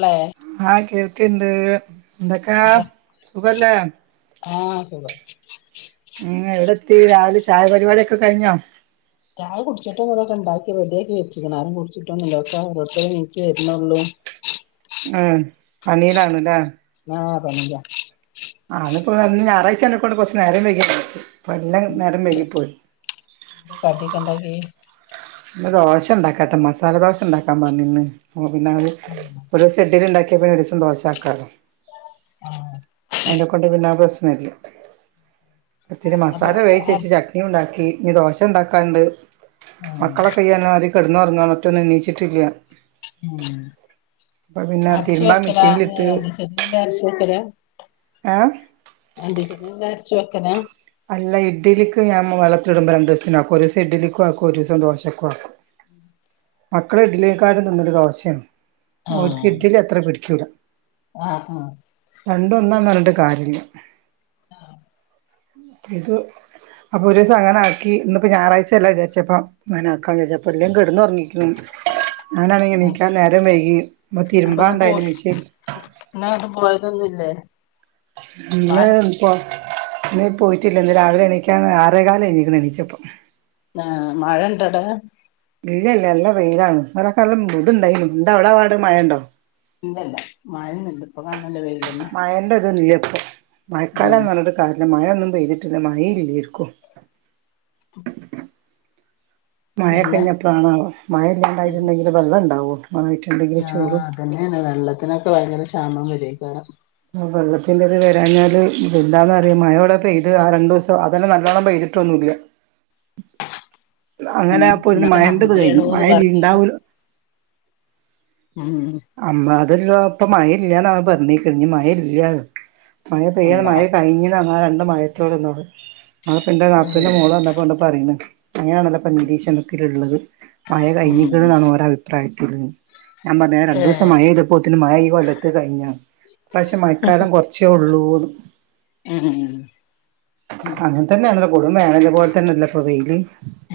ളേ തിന്തെകഴ്വാ എന്തൊക്കാ സുഖല്ലേ ആഹ് സുഖം എവിടെ- ത്തി രാവലെ ചായ പരുപാടിക്കെ കഴിഞ്ഞോ ചായ കുടിച്ചിട്ടോവ രൊക്കെ ഉണ്ടാക്കിറെ ഡി ആക്കി വെച്ചിക്കണ ആരും കുടിച്ചിടട്ടൊന്നുമില്ല ഒക്കെ അവത്ത എീക്ക് വര്ന്നള്ളൂ ഉം പണയിലാണല്ലേ ആ പണീല്ല ആള് അ ഞായറാഴ്ച തെക്ക കൊണ്ട് കുറച്ച് നേരം വൈകിപ്പോയി എല്ലാം നേരം വൈകി പോയി എന്തേ കടിയൊക്കെ [inaudible] ഇ ദോശ ഇണ്ടാക്കട്ടെ മസാല ദോശ ഇണ്ടാക്കാൻ പറഞ്ഞിന്ന് പിന്നെത് ഒരു ദിവസം ഇഡലി ഇണ്ടാക്കിയപ്പ ഒരു ദിവസം ദോശക്കാലോ ആഹ് അയിനെ ക്കൊണ്ട് പിന്നെ ആ പ്രശ്നമല്ല ഇത്തിരി അപ്പൊ മസാല വേവിച്ച് അര വച്ച് ചട്നിയും ഉണ്ടാക്കി ഇനി ദോശ ഉണ്ടാക്കാണ്ട് ഉം മക്കളൊക്കെ ഈ പർഞ്ഞാതിരി കെട്ന്നൊർങ്ങാ ഒറ്റൊന്നും നീച്ചിട്ടില്ല അര്ച്ചു വെക്കലാ രണ്ടീസത്തിന് അര്ച്ചു വെക്കലാ ഏഹ് അണ്ടീസ രച്ചു വെക്കലാ അല്ല ഇഡ്ഡലിക്ക് ഞാൻ വെള്ള ത്തിടുമ്പോ രണ്ടു ദിവസത്തിന ആക്കും ഒരു ദിവസം ഇഡ്ഡലിക്കും ആക്കും ഒരു ദിവസം ദോശക്കും ആക്കും മക്കള് ഇഡലിയെക്കാളും തിന്നത് ദോശയാണ്. ഓരുക്ക് ആഹ് ഇഡലി അത്ര പിടി ക്കൂല ആഹ് ആഹ് രണ്ടൊന്നാണ് അറിഞ്ഞി കാര്യല്ല ഇത് അപ്പൊ ഒരൂസം അങ്ങന ആക്കി ഇന്നിപ്പോ ഞായറാഴ്ചയല്ലെ വിചാരിച്ചപ്പോ അങ്ങന ആക്കാം വിചാരിച്ചപ്പൊ എല്ലാം കെടന്ന് ഉറങ്ങിക്ക്‌ണ് ഞാനാണെങ്കി ആഹ് നീക്കാൻ നേരം വൈകി ഇപ്പ അപ്പൊ ഇന്ന് പോ തിരുമ്പാണ്ടായിരുന്നു മിഷ്യൻ ഇന്ന് എങ്ങട്ടും പോയതൊന്നുല്ലേ ഇന്ന് മഴ ഇപ്പൊ ഇന്ന് പോയിട്ടില്ല ഇന്ന് രാവിലെ എണീക്കാൻ ആറേകാല് കയിഞ്ഞ് ക്ക്‌ണ് എണിച്ചപ്പം ആ മഴ ഉണ്ടോ ടാ ഇല്ല ഇല്ല നല്ല വെയിലാണ് [unintelligible] എന്താ അവിടൊ പാട് മഴണ്ടോ ഇല്ലല്ല മഴന്നും ല്ല ഇപ്പൊ കാണ മയേന്റതില്ലി [inaudible] ഉം മഴക്കാലം നല്ലൊരു കാരണം മഴൊന്നും വെയില് പിന്നെ മഴ യില്ലാർക്കും [inaudible] മയ ക്കെ പിന്നെ ന്ന പ്ലാണാവോ പ മഴ ഉം ഇല്ലാണ്ടായിട്ടുണ്ടെങ്കില് വെള്ളം ഉണ്ടാവോ നായിട്ടുണ്ടെങ്കില് ചൂടും ഷാമം വരോയ്‌ക്കാരം പ്പ വെള്ളത്തിന്റെറത് വരാഞ്ഞാല് ഇതെന്താന്നന്ന് അറിയ മഴോടെ പെയ്ത് ആ രണ്ടു ദിവസം അതന്നെ നല്ലോണ്ണം പെയ്തിട്ടൊന്നുല്ല അങ്ങനെ ഉം അപ്പൊ ഇതിന് ഇന്നത്തെ മയന്റത് കഴിഞ്ഞു വേണോന്ന് മയഇനി പറയും ചെയ്യും ഇണ്ടാവൂല ഉം അമ്പ അതല്ല ഇപ്പൊ മഴ ഇല്ലന്നാണ് പറഞെക്കണത് ഇനി മഴ ഇല്ല മഴ പെയ്യണം അള്ളാ മഴ കഴിഞ്ഞതാന്ന് ആ രണ്ട് മഴയത്തോടെന്നോ ആ പ്പ് ൻ്റെ നാത്തൂന്റെ ഉം മോള് വന്നൊപ്പോണ്ട് പറയണ് അങ്ങനെയാണല്ലോ പ്പ നീ രീ ഷണത്തിലുള്ളത് [inaudible] മഴ ഉം കഴിഞ്ഞിക്കണ്ന്നാണ് ഓരഭിപ്രായം ഞാൻ പറഞ്ഞ ഒരുസം ഏഹ് മഴ പെയ്തപ്പോത്തിന് മഴ ഈ കൊല്ലത്തെ കഴിഞ്ഞ ഇപ്രാവശ്യം മഴക്കാലം കുറച്ചേ ഉള്ളൂ ഉം [unintelligible] അങ്ങനെ തന്നെണല്ലോ കൊടും വേനല് പോലെ തന്നെല്ലേ ഇപ്പൊ വെയില്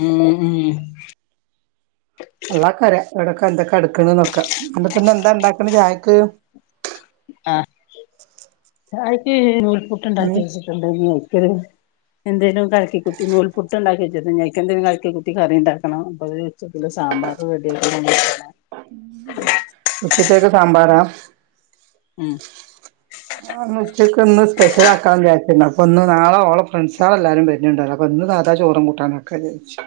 ഉം ഉം അള്ളാ കറയാ എവിടക്കെ എന്തൊക്കെ നടുക്കണ്നൊക്കെ അല്ല പ്പ്ന്ന് എന്താ ഇണ്ടാക്കണ് ചായക്ക് ആന് ചായക്ക് നൂൽ ഉം പുട്ടുണ്ടാക്കി വച്ചിട്ടുണ്ട് യേ [unintelligible] എന്തേലും കലക്കിക്കുത്തി നൂൽപ്പുട്ട് ഉണ്ടാക്കി വെച്ച്ണ്ട് ഞിയ്ക്ക് എന്തേലും കലക്കി കുത്തി കറി ഇണ്ടാക്കണം അപ്പത് വച്ച്ച്ച്ണ്ട് സാമ്പാറ് റെഡി [unintelligible] ഉച്ചത്തേക്ക് സാമ്പാറാ ഉം ആ ന്ന് ഉച്ചക്ക് ഇന്ന് സ്പെഷ്യൽ ആക്കാന്ന് വിചാരിച്ച്ണ്ട് അപ്പൊന്ന് നാളെ ഓളെ ഫ്രണ്ട് സോളൊക്കെഎല്ലാരും വരുന്നിണ്ടല്ലോ അപ്പൊ ഇന്ന് സാദാ ചോറും കൂട്ടാനൊക്കെ വിച്ചു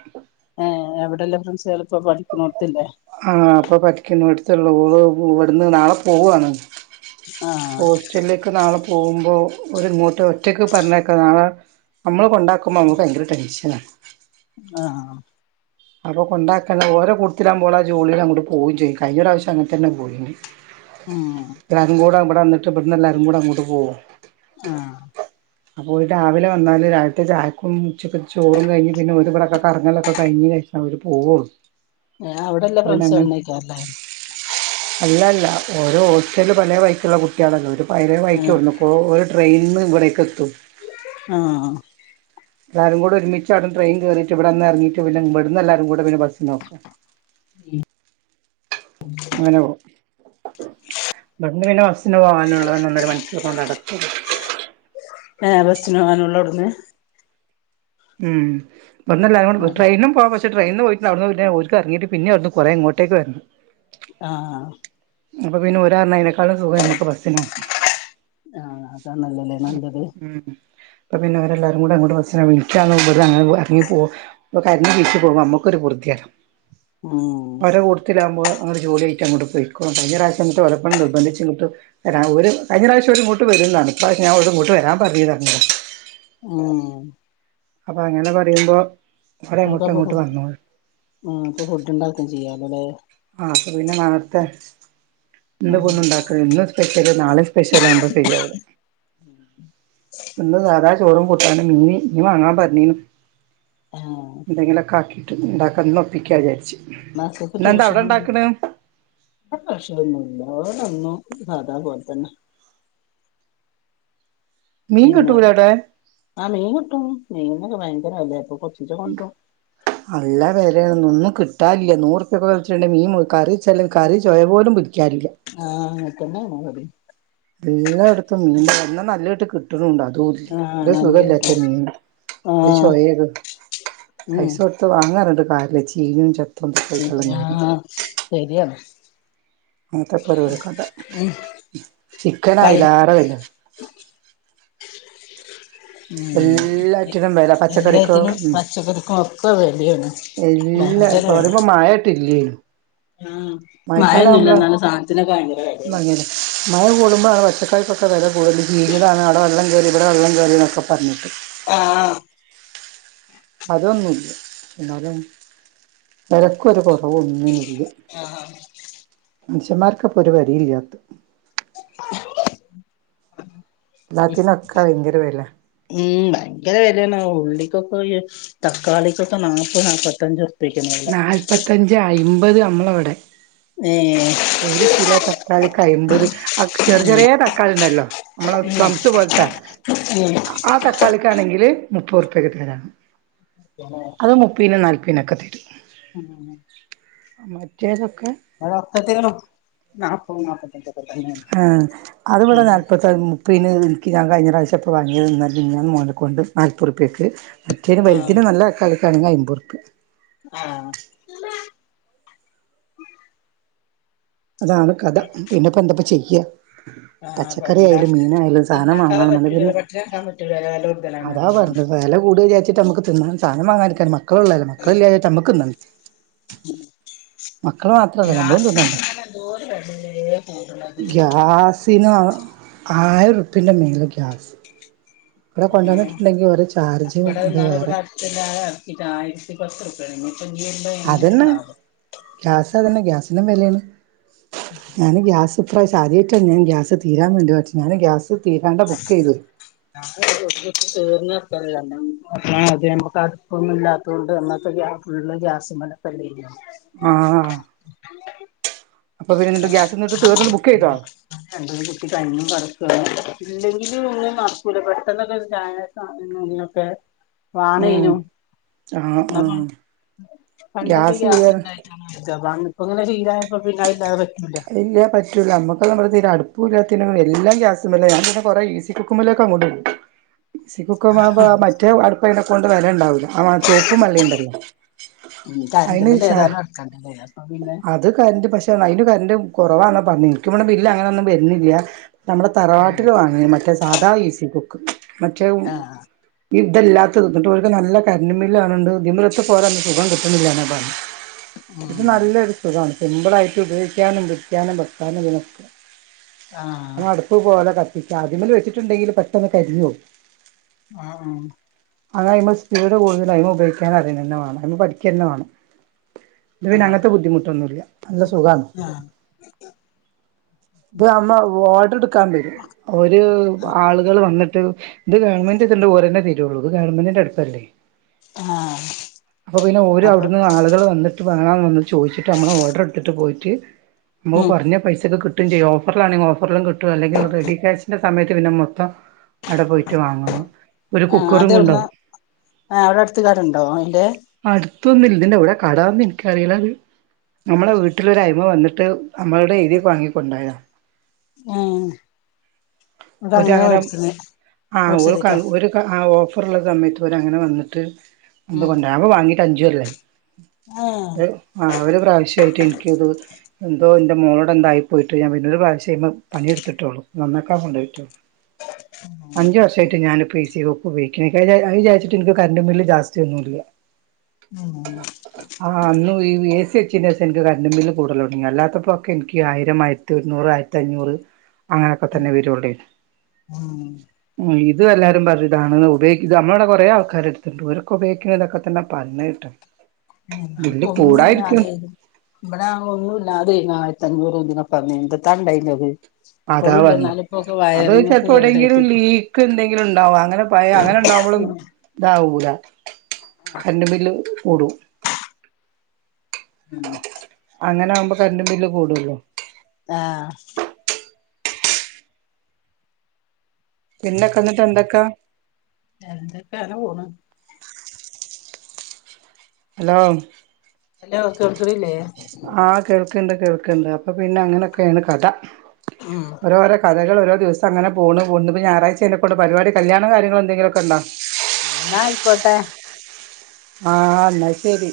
ങ് അ എവിടെള്ള ഫ്രണ്ട്സോള് ആഹ് ഇപ്പോ പഠിക്കണോട് ത്ത്ളളൂ ഉവ്വ് ഇവിടുന്ന് നാളെ പോവാണ് ആഹ് ഹോസ്റ്റലിലേക്ക് നാളെ പോവുമ്പോ ഓര് ഇങ്ങോട്ട് ഒറ്റക്ക് പറഞ്ഞയക്ക നാളെ അമ്മള് കൊണ്ടാക്കുമ്പോ അമുക്ക് ഭയങ്കര ടെൻഷനാ ആഹ് അപ്പൊ കൊണ്ടാക്കണ്ട ഓരോ കൂടത്തിലാമ്പോൾ ആ ജോളില് അങ്ങോട്ട് പോവും ചെയ്യും കഴിഞ്ഞ പ്രാവശ്യം അങ്ങനെ തന്നെ പോയിന് ഉം രംഗോറാവുമ്പോ അപ്പന്നിട്ട് ഇബട്ന്ന് എല്ലാരും കൂടെ അങ്ങോട്ട് പോവും ആഹ് അപ്പൊ ഓല് രാവിലെ വന്നാല് രാവിലത്തെ ചായാക്കും ഉച്ചക്ക് ചോറും കഴിഞ്ഞ് പിന്നെ ഓലു ബടക്കെ കറങ്ങലൊക്കെ കഴിഞ്ഞ് കഴി ഞ്ഞ അവര് പോവളൂ ഞാ അവടള്ള ഫ്രൻഡ്സുകൾ ഉണ്ണ്യ്ക്കാറില്ലേ അല്ലല്ല ഓരോ ഹോസ്റ്റലില് പലേവഴിക്കുള്ള കുട്ട്യോളല്ലേ ഓര് പയരെ ആഹ് വൈയ്ക്കോടുന്നു ക്കോ ഓര് ട്രെയിൻ ഇന്ന് ഇവിടെക്കെത്തും ആഹ് എല്ലാരും കൂടെ ഒരുമിച്ച് അവിടുന്ന് ട്രെയിൻ കേറീട്ട് ഇവിടെ വന്ന് ഇറങ്ങിട്ട് പിന്നെ ഇവടന്ന് എല്ലാരും കൂടെ പിന്നെ ബസ സിനോക്കൊ അങ്ങനെ പോവും [unintelligible] ബ്ടന്ന് പിന്നെ ബസിന് പോവാനുള്ളത് ഒന്നര മണിക്കൂർ കൊണ്ട് അങ്ങടെത്തും ആഹ് ബസിന് പോവാനുള്ളൂ ഇവിടുന്ന് ഉം വ്ട്ന്ന്ല്ലാരും കൂടെ ആഹ് ട്രെയിനും പോവാ ബസ് ട്രയിനി പോയിട്ട് അവിന്ന് ഇറങ്ങിട്ട് പിന്ന അവിടുന്ന് കുറെ ഇങ്ങോട്ടേക്ക് വരുന്നു ആഹ് അപ്പൊ പിന്നെ ഒരായിതനേക്കാളും സുഖം നമ്മക്ക് ബസ്സിനോ വ ആഹ അതണല്ലല്ലേ നല്ലത് അപ്പ പിന്നെ അവരെല്ലാരും കൂടെ അങ്ങോട്ട വിളിക്ക അ ഇറങ്ങി പോവൻ തരിച്ച് പോകാൻ നമക്കൊരു പോർത്തിയാണ് ഉം ബപല കൊടുത്തി ലാവുമ്പ ഇങ്ങടെ ജോലിയിട്ട അങ്ങോട്ട് പോയി കഴിഞ്ഞ പ്രാവശം ത്തെ ഒലെ പ്പം നിർബന്ധിച്ച് ഇൻക്ക് എടാ ഒര് കഴിഞ്ഞ പ്രാവശ്യ ഓര് ഇങ്ങോട്ട് വരുൻല ഇപ്രവാശ്യം ഞാ ഇങ്ങോട്ട് വരാൻ പറ്യട ഏഹേ അപ്പൊ അങ്ങനെ പറയുമ്പോ ഓലങ്ങോട്ടും എന്താപ്പൊ ഇങ്ങോട്ടും ഫുഡ് വന്നോളും ആഹ് ഇപ്പൊ ഫുഡ് ഇണ്ടാക്കും ചെയ്യാലൊ ലേ അഹ് അപ്പൊ പിന്നെ നാളെത്തെ ഇന്ന് ഇപ്പോ ആഹ് ഒന്നും ഇണ്ടാക്ക്ണ് ഇന്ന്സ്പെഷ്യല് നാളെ സ്പെഷ്യല് ആവുമ്പോ സരിയാവുലാ എന്താ ചോറും കൂട്ടാനും മിന് മീംവാങ്ങാൻ പറ്ഞ്ഞീന്നു ആഹ് എന്തെങ്കിലൊക്കാക്കി ഇണ്ടാക്കെ ഇന്ന് ഒപ്പിക്കാ വിചാരിച്ചു മക്കൾക്ക് ട്യൂഷൻ [unintelligible] സാതാ പോലെത്തന്നെ മീൻ പിന്നെ കിട്ടൂലേ അവിടെ ആ മീൻ കിട്ടും മീന്നൊക്കെ ഭയങ്കര വില ഇപ്പോ നല്ല വേലരുന്നു ഇന്ന് കിട്ടാൻ ഇല്ലനൂറുപക്കെ വെടിച്ചങ്കിൽ മീൻ കറി വെച്ചല്ലും കറി ചൊവ പോലും ഇല്ല ആഹ് ഇക്ക് അനെ അങ്ങനെ മതി എല്ലായിടത്തും മീൻ തന്നെ എന്നാൽ നല്ലായിട്ട് കിട്ടും കിട്ട്ണ്ട്ടോഅതും ആഹ് നല്ല ഇല്ലസുഖല്ലാത്ത കിട്ടും മീൻ ആഹ് ചൊയ ഉം പൈസ കൊടുത്ത് വാങ്ങാറുണ്ട് പാർ ചിഞതും ചപ്പ് ആഹ് ശരിയാണ് [inaudible] അത്തെൊക്കെരു കഴി കഥചിക്കൻഅതിലെ റെ വില മ് എല്ലാറ്റിനും വില പച്ചക്കറിക്കോ എല്ലാത്തിനും ഉം പച്ചക്കറിക്കും ഒക്കെ വെലയാണ്, എല്ലാ ഭയങ്കര ഇപ്പൊ വെല. പറയുമ്പോ മഴയായിട്ടില്ലേനു മഴക്കാലം ആവുമ്പളാ [unintelligible] എന്നാലും സാധനത്തിനൊക്കെ ഭയങ്കര വിലയാണ് മഴ കൂടുമ്പഴാണ് പച്ചക്കറിക്ക് ഒക് ഒക്കെ വില കൂടുതൽ ചിഞ്ഞത് ആണ്, അവടെ വെള്ളം കേറി ഇവിടെ വെള്ളം കേറി എന്നൊക്കെ പറഞ്ഞിട്ട് ആഹ് ആഹ് അതൊന്നുല്ല എന്നാലും വെലക്കൊരു കൊറവും ഒന്നിനുല്ല. ആഹ ഹ് മനുഷ്യമ്മാർക്ക്പ്പൊ ഒരു വെലയില്ല്യാത്ത് നത്തിന് ഒക്കെ വയങ്കര [unintelligible] ഉം ഭയങ്കര വെലെണ് ഉള്ളികൊക്കെ തക്കാളികൊക്കെ നാപത് നാപത്തഞ്ച് നാൽപത്തഞ്ച് അയ്മ്പത് അമ്പത് മ്മളവിടെ ഏഹ് ഒരു കിലോ തക്കാളിക്ക് അയ്മ്പത് അക് ചെറി ഉം ചെറേ തക്കാളിണ്ടല്ലൊ. മ്മളെ ഉം പ്ലംസ് പോലത്തെ ഉം ആ തക്കാളിക്കാണെങ്കില് മുപ്പോറ്പ്യ പേക്ക്തരാന്ന് അത് മുപ്പീനും നാൽപ പ്പീനക്കെതരും ആ മറ്റേസം അതൊക്കത്തീനും ന്നാപ്പോം നാപ്പത്തഞ്ചും ആഹ് അത് ഇവടെ നാൽപത്തൻ മുപ്പീന്. ഇൻക്ക് ഞാൻ കഴിഞ്ഞ പ്രാ ചപ്പൊ വാങ്ങിയത് ഇന്നെല മിൻഞ്ഞാന്ന് മോനെക്കൊണ്ട് നാൽപ്പൊർപ്പിയക്ക് മറ്റേന് ആഹ് വല്തിന് നല്ലതക്കാളി കെഴങ്ങ് അയ്മ്പൊർപ്യ ആഹ് അതാണ് കഥ. പിന്നെപ്പൊ എന്തപ്പ ചെയ്യ ക്യ ആഹ് ഇപ്പേന്ത സാധനം ഇണ്ടാക്കാതെ വാങ്ങണന്നുണ്ടെ പിന്നെ പറ്റൂലല്ലോ പട്ടിണട്ക്കാൻ പറ്റൂലല്ലോ വെലകൂട്തലാണ് പറഞ്ഞ്കാണ്ട് ട്ട് ഞമക്ക് തിന്നണം സാനം വാങ്ങാതെക്കാനും മാ മക്കള് ള്ളല്ലെ മക്കളില്ലേച ഞമക്ന്നണ്ടെ ഉം മാത്രല്ല നമ്മളും തിന്നണ്ടേ ഗ്യാസിനൊകെങ്ങനെ എന്തോര് വെലെലേ കൂട്ണത് ആയിർപ്പ്യന്റെ മേലെ ഗ്യാസ് ഇവിടെ ആഹ് കൊണ്ടുവന്നിട്ടുണ്ടെങ്കി ഓരോ ചാർജും അത് ഇവിടെന്നാള് വേറെ ഇവ്ടെ അടുത്ത്ണ്ടാ അറ്ക്കീട്ട് ആയിരത്തി പത്ത് റു തേങ്ങൊ ഇപ്പഞ്ഞ് വര്മ്പൊ അതന്നെ എങ്ങനേണാവോ ഗ്യാസ് അതന്നെ ഗ്യാസിനും വെലേണ് ഞാന് ഗ്യാസ് ഇപ്രാവശ്യം ആദ്യായിട്ട ഞാൻ ഗ്യാസ് തീരാൻ വേണ്ടി [unintelligible] ഞാന് ഗ്യാസ് തീരാണ്ട ബുക്ക് ചെയ്തു ഞാൻ [unintelligible] തീർന്ന് [unintelligible] [unintelligible] അ അതെ നമ്മക്ക് അടുപ്പൊന്നും ഇല്ലാത്തോണ്ട് നമ്മക്ക് ഗ്യാസ് ഫുള് ഗ്യാസ്മലൊക്കലെയ്നോ ആഹ് [unintelligible] [unintelligible] എന്നിട്ട് ഗ്യാസ് എന്നിട്ട് തീർന്നിട്ട് ബുക്ക് ചെയ്തോ ഇല്ലെങ്കില് ഒന്നും നടക്കൂല പെട്ടന്നൊക്കെ [unintelligible] ഒക്കെ ഉം വാണേനു ആഹ് ആഹ് [unintelligible] പണ്ടൊക്കെ ഗ്യാസ് കേർ ഗ്യാസ്ണ്ടായി [unintelligible] ഇപ്പ എങ്ങനെ ചെയ്യും. [unintelligible] പിന്ന ഇല്ലാതെ. അത് ഇല്ലേ പറ്റൂല നമ്മക്ക് നമ്മുടെ തീര അടുപ് [unintelligible] എല്ലാം ഗ്യാസ് മേലാ ഞാൻ പിന്നെ കൊറെ ഈസി കുക്കുമേലേക്കങ്ങോട്ടിടും. ഈസി കുക്കുമാവുമ്പോ മറ്റേ അടുപ്പേല് കൊണ്ടുവ തെ ണ്ടാവൂല [unintelligible] ചോപ്പും വെള്ളേണ്ടല്ലോ ഉം കറന്റ് അയ്ന് ബില്ല് ശ ഏതായാലും അടക്കണ്ടല്ലേ അപ്പൊ പിന്നെ അത് കര്ൻ്റ് പക്ഷേ അയ്‌ല് ക ൻ്റും കൊറവാന്ന പർഞ്ഞെ ഇൻക്ക് വടെ ബില്ല് അങ്ങനൊന്നും വര്ന്നില്ല. നമ്മളെ ഉം തറവാട്ടില് വാങ്ങി മറ്റേ സ് സാധാ ഈ സി ക്കുക്ക്. മറ്റേ ഉം ആഹ് ഇ തല്ലാത്തത് ന്നട്ട് ഓൽക്ക് നല്ല കര്ൻ്റ് ബില്ലാണ് ണ്ട് ഇത് മലത്തെ പോലെ [unintelligible] സുഖം കിട്ട്ണിന്ല്ലാന്നാ പർഞ്ഞെ. ഇത് ഉം നല്ലൊരു സുഖാണ്. സിമ്പിളായിട്ട് ഉപയോഗി ക്കാനും പിടിക്കാനും വെക്കാനും ഇതിനൊക്കെ [unintelligible] ആഹ് അട്പ്പ് പോലെ ക ത്തിച്ചാ അതിമേല് വെച്ചിട്ട്ണ്ടെങ്കില് പെട്ടെന്ന് കരിഞ്ഞോവും. ഉം അതയ്മെ സ്പീഡ് കൂടുത ഇതയ്‌മെ ഉപയോഗിക്കാനറ്യെനെന്നെ വാണം അയ്‌മെ പഠിക്ക്യന്നെ വാണം. ഇത് പിന്നെ ആഹ് അങ്ങൻത്തെ ബുദ്ധിമുട്ടൊന്നുല്ല നല്ല സുഖാണ്. ആഹ് ഇത്വാ ഉമ്മോ വോ ക്കം വെരും ഒരു ആളുകള് വന്നി ഇത് ഗവൺമെന്റ് ഇത്ന്റെ ഒരണ്ണെ തരുള്ളൂ. ഇത് ഗവൺമെന്റിന്റെ അട്പ്പല്ലേ. ആഹ് അപ്പൊ പിന്നെ ഓര് അപ്പൊ അവ്ടുന്ന് ആള്കള് വന്നിട്ട്. വേണോന്ന് ഒന്ന് ചോയ്ച്ചിട്ട് അമ്മടെ ഓഡർ എട്ത്തിട്ട് പോയിട്ട് മ്മക്ക് ഉം പർഞ്ഞ പൈസൊക്കെ കിട്ട് ട്ടും ചെയ്യും. ഓഫർലാണങ്കി ഓഫർ ലും കിട്ടും. അല്ലെങ്കിൽ റെഡി ക്യാഷ് സമയത്ത് പിന്നെ മൊത്തം അടെ പോയിട്ട് വാങ്ങണം. ഒരു ആഹ് കുക്കറും അതെവിടുന്നാ ക്കുണ്ടാവും. ആഹ് അവിടെ അടുത്ത് കടണ്ടോ അയിന്റെ ത്തെന്നില്ല ഇതിൻന്റെ കട എന്ന് എനിക്കറിയില്ല അത് നമ്മെ വീട്ടിലൊരായ്മ വന്നിട്ട് നമ്മളടെ എഴുതി വാങ്ങിക്കും കൊണ്ടായ ഉം ഇവിടെ ഒരു അങ്ങനെ അഹാരം മേടിച്ചത് ഒരു മേടിച്ചതേക്കാ ആ ഓ അപ്പറള്ള തന്നിട്ട് ഒരെ അങ്ങനെ തന്നിട്ട് ഉം എന്തുകൊണ്ട വാങ്ങി അഞ്ചുപേരുവായി ഏഹ് ആ ഒരു പ്രാവശ്യമായിട്ട് എനിക്ക്ത് എന്തോ മോളോട് എന്തായും പോയിട്ട് ഞാൻ പിന്നെൊരു പ്രാവശ്യമേ പണിയെടുത്തിട്ടുള്ളു നന്നാക്കാ കൊണ്ടുപോയിട്ടുള്ളു അഞ്ചു വർഷ ആയിട്ട് ഞാൻ ഇപ്പോ എസി ഉപയോഗിക്ക അ വിചാരിച്ചിട്ട് എനിക്ക് കറൻ്റ് ബില്ല് ജാസ്തിയായിട്ട് ഒന്നുമില്ല ഉം ആഹ് അന്നും ഈ എസി ഐന്റെസം ൻക്ക് കറണ്ടിബില്ല് കൂടലൊട്ങ്ങി അല്ലാത്തപ്പോക്കെ ഇൻക്ക് ആയിര ആയിരം ആയിരത്തി ഒരുന്നൂറ് ആയിരത്തി അഞ്ഞൂറ് അങ്ങനെയൊക്കെ തന്നെ വരൂള്ളൊനീ ഉം ഇ ഇത് എല്ലാരും പറയുതാണ് ഉപയോഗിക്ക നമ്മുടെ കൊറേ ആൾക്കാർടുത്തിട്ടുണ്ട് ഓരക്കെ ഉപയോഗിക്കുന്ന ഇതൊക്കെ തന്നെ പറഞ്ഞ കേട്ട് ബില്ല് കൂടായിരിക്കും ഒന്നുല്ലാതെ ഇവിടെ ഒന്നുല്ലാതെ ആയി അഞ്ഞുറോ രൂപ്യയ പറഞ്ഞ എന്ത താണ്ടായിരുന്നത് അതാ പറഞ്ഞ അത് ഒക്കെ ചെലപ്പോ എവിടെയ്ങ്കിലും കേടായിട്ട് ലീക്ക് എന്തെങ്കിലും ഉണ്ടാവും അങ്ങനെ പയ അങ്ങനെ ഉണ്ടാവുമ്പളും ഇതാവൂല കറണ്ടുബില്ല് കൂടും ഉം അങ്ങനെ ആകുമ്പോ കറണ്ട് ബില്ല് കൂടുല്ലോ ആഹ പിന്തൊക്കെന്നിട്ട് എന്തൊക്കാ എന്ത കാന പോണ ഹലോ ഹലോ കേക്കണില്ലേ ആഹ കേൾക്കണ്ട് കേൾക്കണ്ട് അപ്പൊ പിന്നെ അങ്ങനൊക്കെയാണ് കഥ ഉം ഓരോ ഓരോ കഥകളെ ഓരോ ദിവസം അങ്ങന പോണു ഇന്നിപ്പ ഞായാഴ്ച അല്ലേ എന്നെക്കണ്ട് പരിപാടി കല്യാണകാര്യങ്ങളാ എന്തെങ്കിലുമക്കെ ഉണ്ടോ ന്നാ ആയിക്കോട്ടെ ആഹ എന്ന ശരി